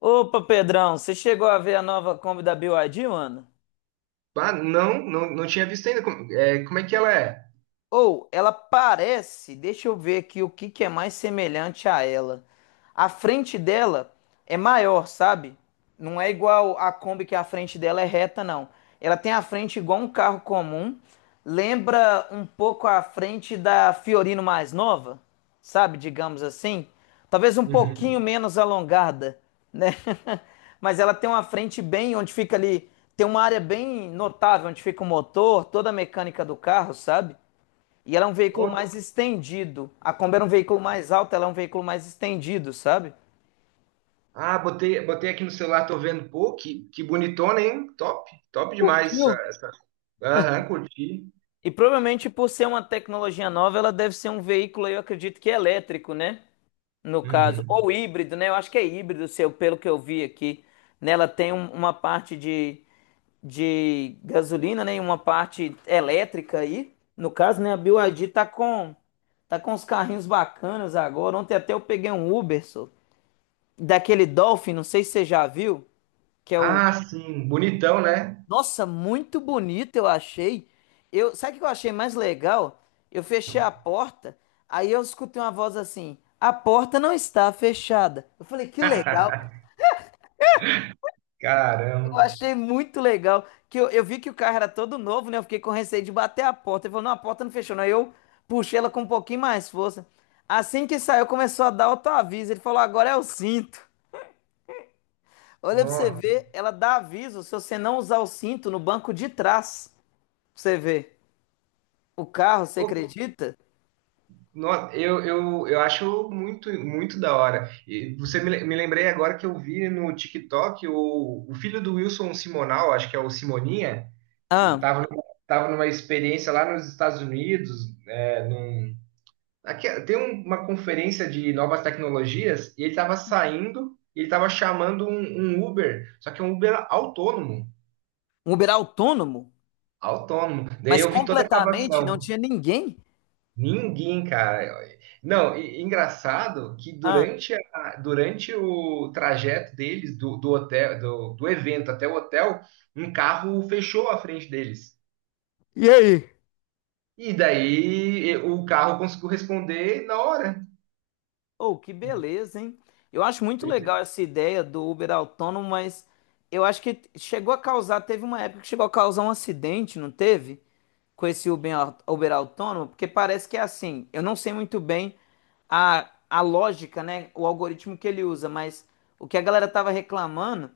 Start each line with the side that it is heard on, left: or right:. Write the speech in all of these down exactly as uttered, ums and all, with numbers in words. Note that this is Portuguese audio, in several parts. left: Opa, Pedrão, você chegou a ver a nova Kombi da B Y D, mano?
right: Ah, não, não, não tinha visto ainda. Como é, como é que ela é?
left: Ou ela parece, deixa eu ver aqui o que que é mais semelhante a ela. A frente dela é maior, sabe? Não é igual a Kombi que a frente dela é reta, não. Ela tem a frente igual um carro comum. Lembra um pouco a frente da Fiorino mais nova, sabe? Digamos assim. Talvez um pouquinho
right: Uhum.
left: menos alongada, né? Mas ela tem uma frente bem onde fica ali, tem uma área bem notável onde fica o motor, toda a mecânica do carro, sabe? E ela é um veículo
right: Ó,
left: mais estendido. A Kombi era um veículo mais alto, ela é um veículo mais estendido, sabe?
right: ah, botei, botei aqui no celular, tô vendo. Pô, que, que bonitona, hein? Top, top demais essa,
left: Curtiu?
right: essa. Aham, curti.
left: E provavelmente por ser uma tecnologia nova, ela deve ser um veículo, eu acredito que elétrico, né? No caso,
right: Uhum.
left: ou híbrido, né? Eu acho que é híbrido, seu, pelo que eu vi aqui. Nela tem um- uma parte de, de gasolina, né? E uma parte elétrica aí. No caso, né? A B Y D tá com tá com uns carrinhos bacanas agora. Ontem até eu peguei um Uber, só, daquele Dolphin, não sei se você já viu, que é o
right: Ah, sim, bonitão, né?
left: Nossa, muito bonito eu achei. Eu, sabe o que eu achei mais legal? Eu fechei a porta, aí eu escutei uma voz assim: "A porta não está fechada". Eu falei: "Que legal". Eu
right: Caramba.
left: achei muito legal que eu, eu vi que o carro era todo novo, né? Eu fiquei com receio de bater a porta. Ele falou: "Não, a porta não fechou". Não. Aí eu puxei ela com um pouquinho mais força. Assim que saiu, começou a dar autoaviso. Ele falou: "Agora é o cinto". Olha pra você
right: Nossa,
left: ver, ela dá aviso se você não usar o cinto no banco de trás. Pra você ver. O carro, você
right: pô,
left: acredita?
right: nossa, eu, eu, eu acho muito, muito da hora. E você me, le- me lembrei agora que eu vi no TikTok o, o filho do Wilson Simonal, acho que é o Simoninha.
left: Ah,
right: Estava Tava, numa- tava numa experiência lá nos Estados Unidos, é, num- aqui- tem um- uma conferência de novas tecnologias e ele estava saindo e ele estava chamando um, um Uber, só que é um Uber autônomo,
left: um Uber autônomo,
right: autônomo. Daí
left: mas
right: eu vi toda a
left: completamente não
right: gravação.
left: tinha ninguém.
right: Ninguém, cara. Não, e- engraçado que
left: Ah,
right: durante, a- durante o trajeto deles, do, do hotel, do, do evento até o hotel, um carro fechou a frente deles.
left: e aí?
right: E daí e- o carro conseguiu responder na hora.
left: Oh, que beleza, hein? Eu acho muito legal essa ideia do Uber autônomo, mas eu acho que chegou a causar, teve uma época que chegou a causar um acidente, não teve? Com esse Uber, au- Uber autônomo? Porque parece que é assim. Eu não sei muito bem a, a lógica, né? O algoritmo que ele usa, mas o que a galera tava reclamando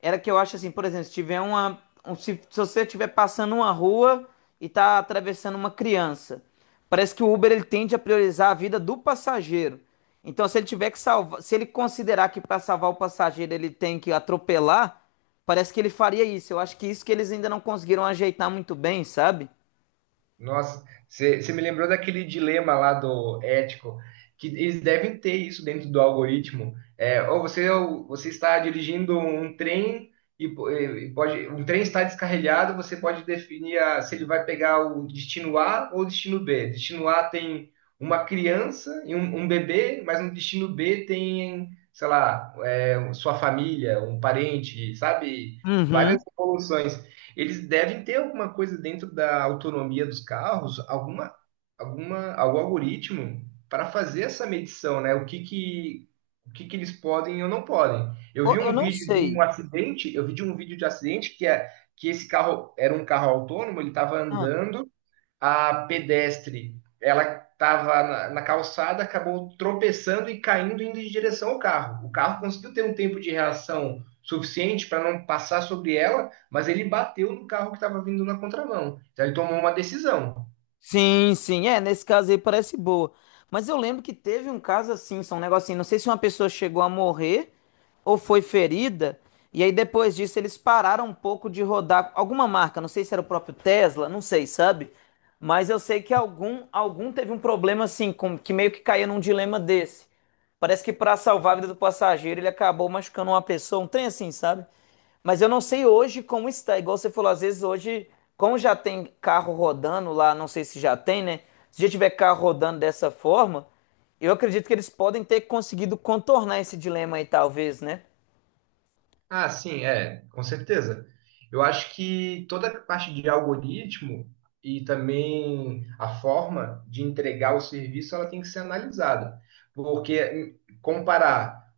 left: era que eu acho assim, por exemplo, se tiver uma. Um- se, se você estiver passando uma rua e tá atravessando uma criança, parece que o Uber ele tende a priorizar a vida do passageiro. Então, se ele tiver que salvar, se ele considerar que para salvar o passageiro ele tem que atropelar, parece que ele faria isso. Eu acho que isso que eles ainda não conseguiram ajeitar muito bem, sabe?
right: Nossa, você me lembrou daquele dilema lá do ético, que eles devem ter isso dentro do algoritmo. É, ou você, ou você está dirigindo um trem e, po- e pode, um trem está descarrilhado, você pode definir a- se ele vai pegar o destino A ou o destino B. Destino A tem uma criança e um, um bebê, mas no destino B tem, sei lá, é, sua família, um parente, sabe? Várias
left: Uhum.
right: evoluções. Eles devem ter alguma coisa dentro da autonomia dos carros, alguma, alguma, algum algoritmo para fazer essa medição, né? O que que, o que que eles podem ou não podem. Eu
left: Ô,
right: vi
left: eu
right: um
left: não
right: vídeo de um
left: sei.
right: acidente, eu vi de um vídeo de acidente que é que esse carro era um carro autônomo, ele estava
left: Ah,
right: andando a pedestre, ela estava na, na calçada, acabou tropeçando e caindo indo em direção ao carro. O carro conseguiu ter um tempo de reação suficiente para não passar sobre ela, mas ele bateu no carro que estava vindo na contramão. Então ele tomou uma decisão.
left: sim, sim, é, nesse caso aí parece boa. Mas eu lembro que teve um caso assim, só um negocinho, não sei se uma pessoa chegou a morrer ou foi ferida, e aí depois disso eles pararam um pouco de rodar alguma marca, não sei se era o próprio Tesla, não sei, sabe? Mas eu sei que algum algum teve um problema assim, com, que meio que caía num dilema desse. Parece que para salvar a vida do passageiro, ele acabou machucando uma pessoa, um trem assim, sabe? Mas eu não sei hoje como está. Igual você falou, às vezes hoje, como já tem carro rodando lá, não sei se já tem, né? Se já tiver carro rodando dessa forma, eu acredito que eles podem ter conseguido contornar esse dilema aí, talvez, né?
right: Ah, sim, é, com certeza. Eu acho que toda a parte de algoritmo e também a forma de entregar o serviço, ela tem que ser analisada. Porque hum, comparar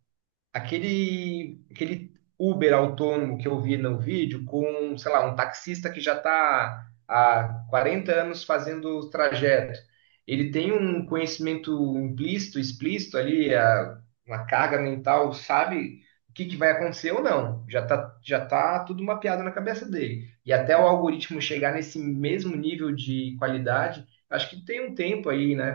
right: aquele, aquele Uber autônomo que eu vi no vídeo com, sei lá, um taxista que já está há quarenta anos fazendo o trajeto. Ele tem um conhecimento implícito, explícito ali, a- uma carga mental, sabe o que que vai acontecer ou não. Já tá, já tá tudo mapeado na cabeça dele. E até o algoritmo chegar nesse mesmo nível de qualidade, acho que tem um tempo aí, né,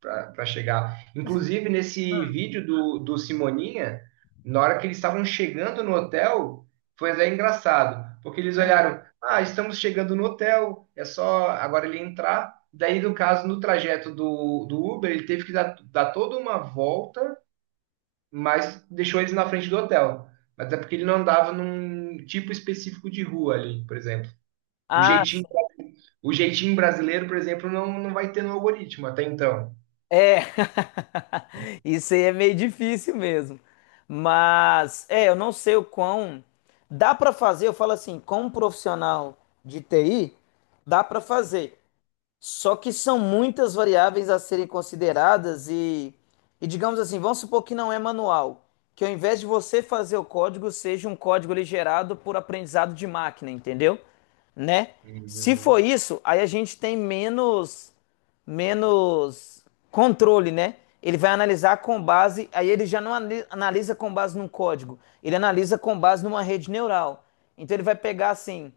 right: para chegar. Inclusive, nesse
left: Hum,
right: vídeo do, do Simoninha, na hora que eles estavam chegando no hotel, foi até engraçado, porque eles
left: hum.
right: olharam, ah, estamos chegando no hotel, é só agora ele entrar. Daí, no caso, no trajeto do, do Uber, ele teve que dar, dar toda uma volta, mas deixou eles na frente do hotel. Até porque ele não andava num tipo específico de rua ali, por exemplo. O
left: Ah,
right: jeitinho,
left: sim.
right: o jeitinho brasileiro, por exemplo, não, não vai ter no algoritmo até então.
left: É. Isso aí é meio difícil mesmo. Mas, é, eu não sei o quão. Dá para fazer, eu falo assim, como profissional de T I, dá para fazer. Só que são muitas variáveis a serem consideradas e, e digamos assim, vamos supor que não é manual, que ao invés de você fazer o código, seja um código ali gerado por aprendizado de máquina, entendeu? Né? Se for
right: Hum.
left: isso, aí a gente tem menos menos controle, né? Ele vai analisar com base, aí ele já não ani- analisa com base num código, ele analisa com base numa rede neural. Então ele vai pegar assim,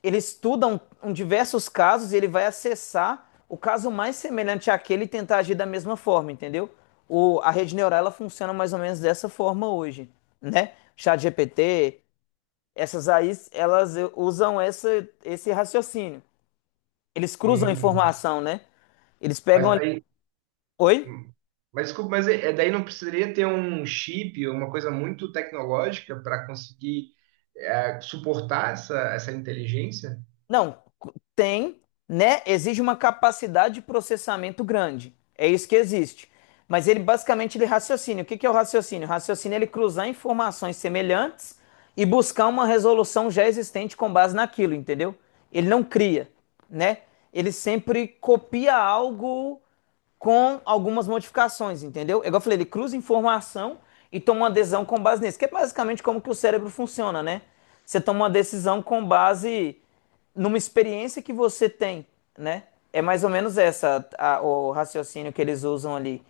left: ele estuda um, um diversos casos e ele vai acessar o caso mais semelhante àquele e tentar agir da mesma forma, entendeu? O, a rede neural ela funciona mais ou menos dessa forma hoje, né? ChatGPT, essas aí, elas eh, usam essa, esse raciocínio. Eles cruzam a
right: Hum.
left: informação, né? Eles pegam
right: Mas
left: ali.
right: daí
left: Oi?
right: hum. Mas desculpa, mas é, é daí não precisaria ter um chip, uma coisa muito tecnológica para conseguir é, suportar essa, essa inteligência?
left: Não, tem, né? Exige uma capacidade de processamento grande. É isso que existe. Mas ele basicamente ele raciocina. O que que é o raciocínio? O raciocínio é ele cruzar informações semelhantes e buscar uma resolução já existente com base naquilo, entendeu? Ele não cria, né? Ele sempre copia algo com algumas modificações, entendeu? É igual eu falei, ele cruza informação e toma uma decisão com base nisso, que é basicamente como que o cérebro funciona, né? Você toma uma decisão com base numa experiência que você tem, né? É mais ou menos essa a- o raciocínio que eles usam ali.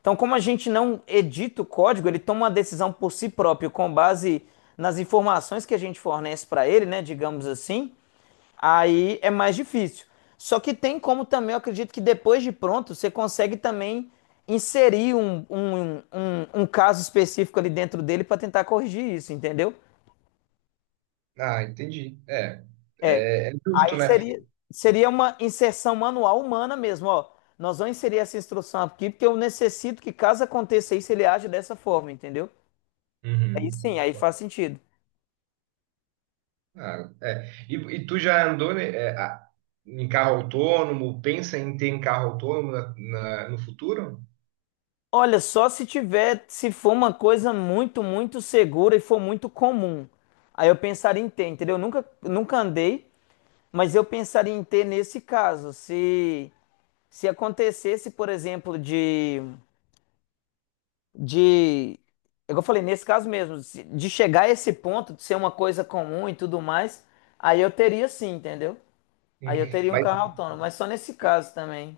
left: Então, como a gente não edita o código, ele toma uma decisão por si próprio com base nas informações que a gente fornece para ele, né? Digamos assim. Aí é mais difícil. Só que tem como também, eu acredito que depois de pronto, você consegue também inserir um, um, um, um um caso específico ali dentro dele para tentar corrigir isso, entendeu?
right: Ah, entendi. É,
left: É.
right: é, é
left: Aí
right: justo, né?
left: seria, Seria uma inserção manual humana mesmo, ó. Nós vamos inserir essa instrução aqui porque eu necessito que caso aconteça isso, ele aja dessa forma, entendeu? Aí
right: Uhum.
left: sim, aí faz sentido.
right: Ah, é. E, e tu já andou, né, é, a- em carro autônomo? Pensa em ter um carro autônomo na- na- no futuro?
left: Olha, só se tiver, se for uma coisa muito, muito segura e for muito comum. Aí eu pensaria em ter, entendeu? Eu nunca, nunca andei, mas eu pensaria em ter nesse caso. Se, se acontecesse, por exemplo, de, de, igual eu falei, nesse caso mesmo, se- de chegar a esse ponto, de ser uma coisa comum e tudo mais, aí eu teria sim, entendeu? Aí
right: Hum.
left: eu teria um
right: Mas
left: carro autônomo, mas só nesse caso também.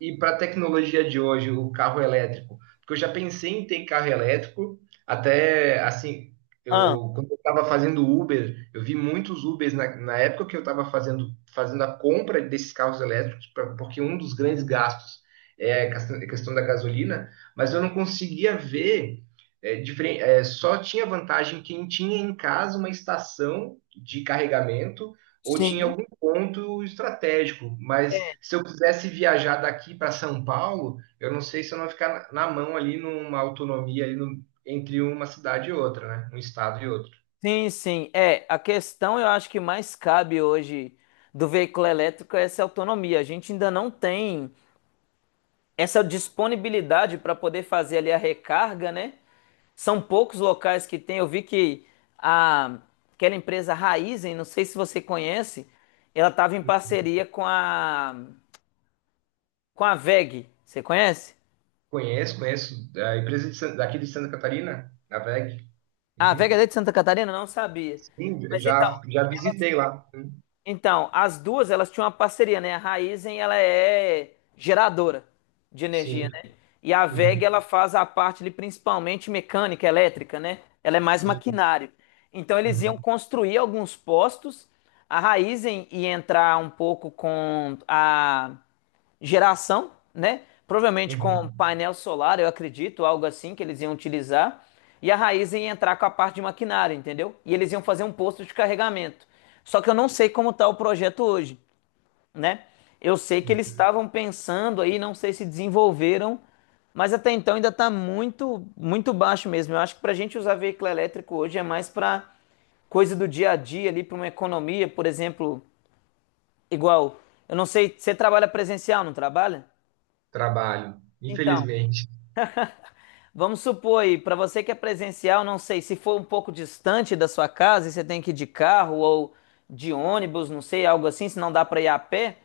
right: e para a tecnologia de hoje, o carro elétrico? Porque eu já pensei em ter carro elétrico, até assim,
left: Ah,
right: eu, quando eu estava fazendo Uber, eu vi muitos Ubers na, na época que eu estava fazendo, fazendo a compra desses carros elétricos, pra- porque um dos grandes gastos é a questão, a questão da gasolina, mas eu não conseguia ver. é, diferen- é, só tinha vantagem quem tinha em casa uma estação de carregamento ou tinha
left: sim.
right: ponto estratégico, mas se eu quisesse viajar daqui para São Paulo, eu não sei se eu não ia ficar na na mão ali numa autonomia ali no- entre uma cidade e outra, né? Um estado e outro.
left: Sim, sim. É, a questão eu acho que mais cabe hoje do veículo elétrico é essa autonomia. A gente ainda não tem essa disponibilidade para poder fazer ali a recarga, né? São poucos locais que tem. Eu vi que a, aquela empresa Raizen, não sei se você conhece, ela estava em parceria com a, com a W E G. Você conhece?
right: Conheço, conheço a empresa de San- daqui de Santa Catarina, a WEG.
left: Ah, a
right: Uhum.
left: W E G é de Santa Catarina? Não sabia.
right: Sim,
left: Mas então,
right: já já visitei lá.
left: então, as duas, elas tinham uma parceria, né? A Raizen, ela é geradora de energia,
right: Sim.
left: né? E a
right: Uhum.
left: W E G, ela faz a parte ali principalmente mecânica, elétrica, né? Ela é mais
right: Sim.
left: maquinário. Então, eles iam
right: Uhum.
left: construir alguns postos. A Raizen ia entrar um pouco com a geração, né? Provavelmente com
right: Uhum.
left: painel solar, eu acredito, algo assim que eles iam utilizar. E a Raizen ia entrar com a parte de maquinário, entendeu? E eles iam fazer um posto de carregamento. Só que eu não sei como está o projeto hoje, né? Eu sei que eles
right: Uhum.
left: estavam pensando aí, não sei se desenvolveram, mas até então ainda está muito, muito baixo mesmo. Eu acho que para a gente usar veículo elétrico hoje é mais para coisa do dia a dia ali, para uma economia, por exemplo, igual. Eu não sei, você trabalha presencial, não trabalha?
right: Trabalho,
left: Então,
right: infelizmente.
left: vamos supor aí, para você que é presencial, não sei, se for um pouco distante da sua casa e você tem que ir de carro ou de ônibus, não sei, algo assim, se não dá para ir a pé,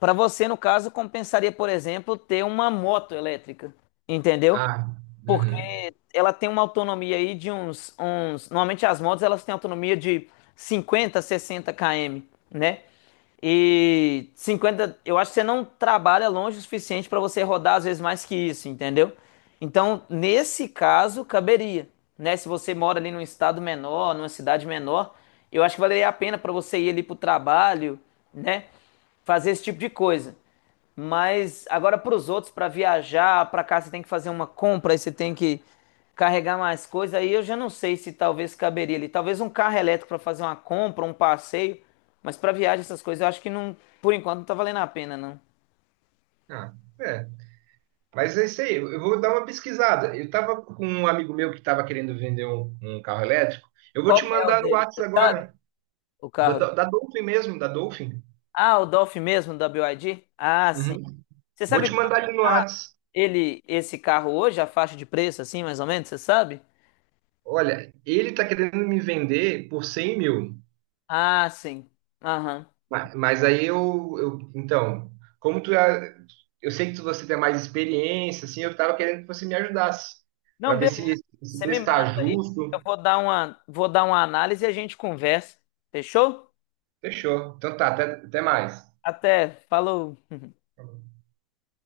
left: para você, no caso, compensaria, por exemplo, ter uma moto elétrica, entendeu?
right: Ah,
left: Porque
right: uhum.
left: ela tem uma autonomia aí de uns, uns. Normalmente as motos elas têm autonomia de cinquenta, sessenta quilômetros, né? E cinquenta, eu acho que você não trabalha longe o suficiente para você rodar às vezes mais que isso, entendeu? Então, nesse caso, caberia, né? Se você mora ali num estado menor, numa cidade menor, eu acho que valeria a pena para você ir ali pro trabalho, né? Fazer esse tipo de coisa. Mas agora para os outros, para viajar, para cá você tem que fazer uma compra, aí você tem que carregar mais coisa. Aí eu já não sei se talvez caberia ali. Talvez um carro elétrico para fazer uma compra, um passeio, mas para viagem essas coisas eu acho que não, por enquanto não tá valendo a pena não.
right: Ah, é. Mas é isso aí, eu vou dar uma pesquisada. Eu tava com um amigo meu que tava querendo vender um, um carro elétrico. Eu vou
left: Qual
right: te
left: que é o
right: mandar no
left: dele,
right: Whats
left: você sabe?
right: agora,
left: O
right: da,
left: carro.
right: da,
left: Dele?
right: da Dolphin mesmo, da Dolphin.
left: Ah, o Dolph mesmo da B Y D? Ah, sim.
right: Uhum.
left: Você
right: Vou
left: sabe
right: te
left: quanto
right: mandar ali no
left: tá
right: Whats.
left: ele esse carro hoje, a faixa de preço assim, mais ou menos, você sabe?
right: Olha, ele tá querendo me vender por cem mil.
left: Ah, sim. Aham.
right: Ma- Mas aí eu, eu- então, como tu, é- eu sei que tu- você tem mais experiência, assim, eu tava querendo que você me ajudasse, para
left: Não,
right: ver
left: beleza.
right: se esse
left: Você me
right: preço tá
left: manda aí, eu
right: justo.
left: vou dar uma, vou dar uma análise e a gente conversa. Fechou?
right: Fechou. Então tá, até, até mais.
left: Até, falou.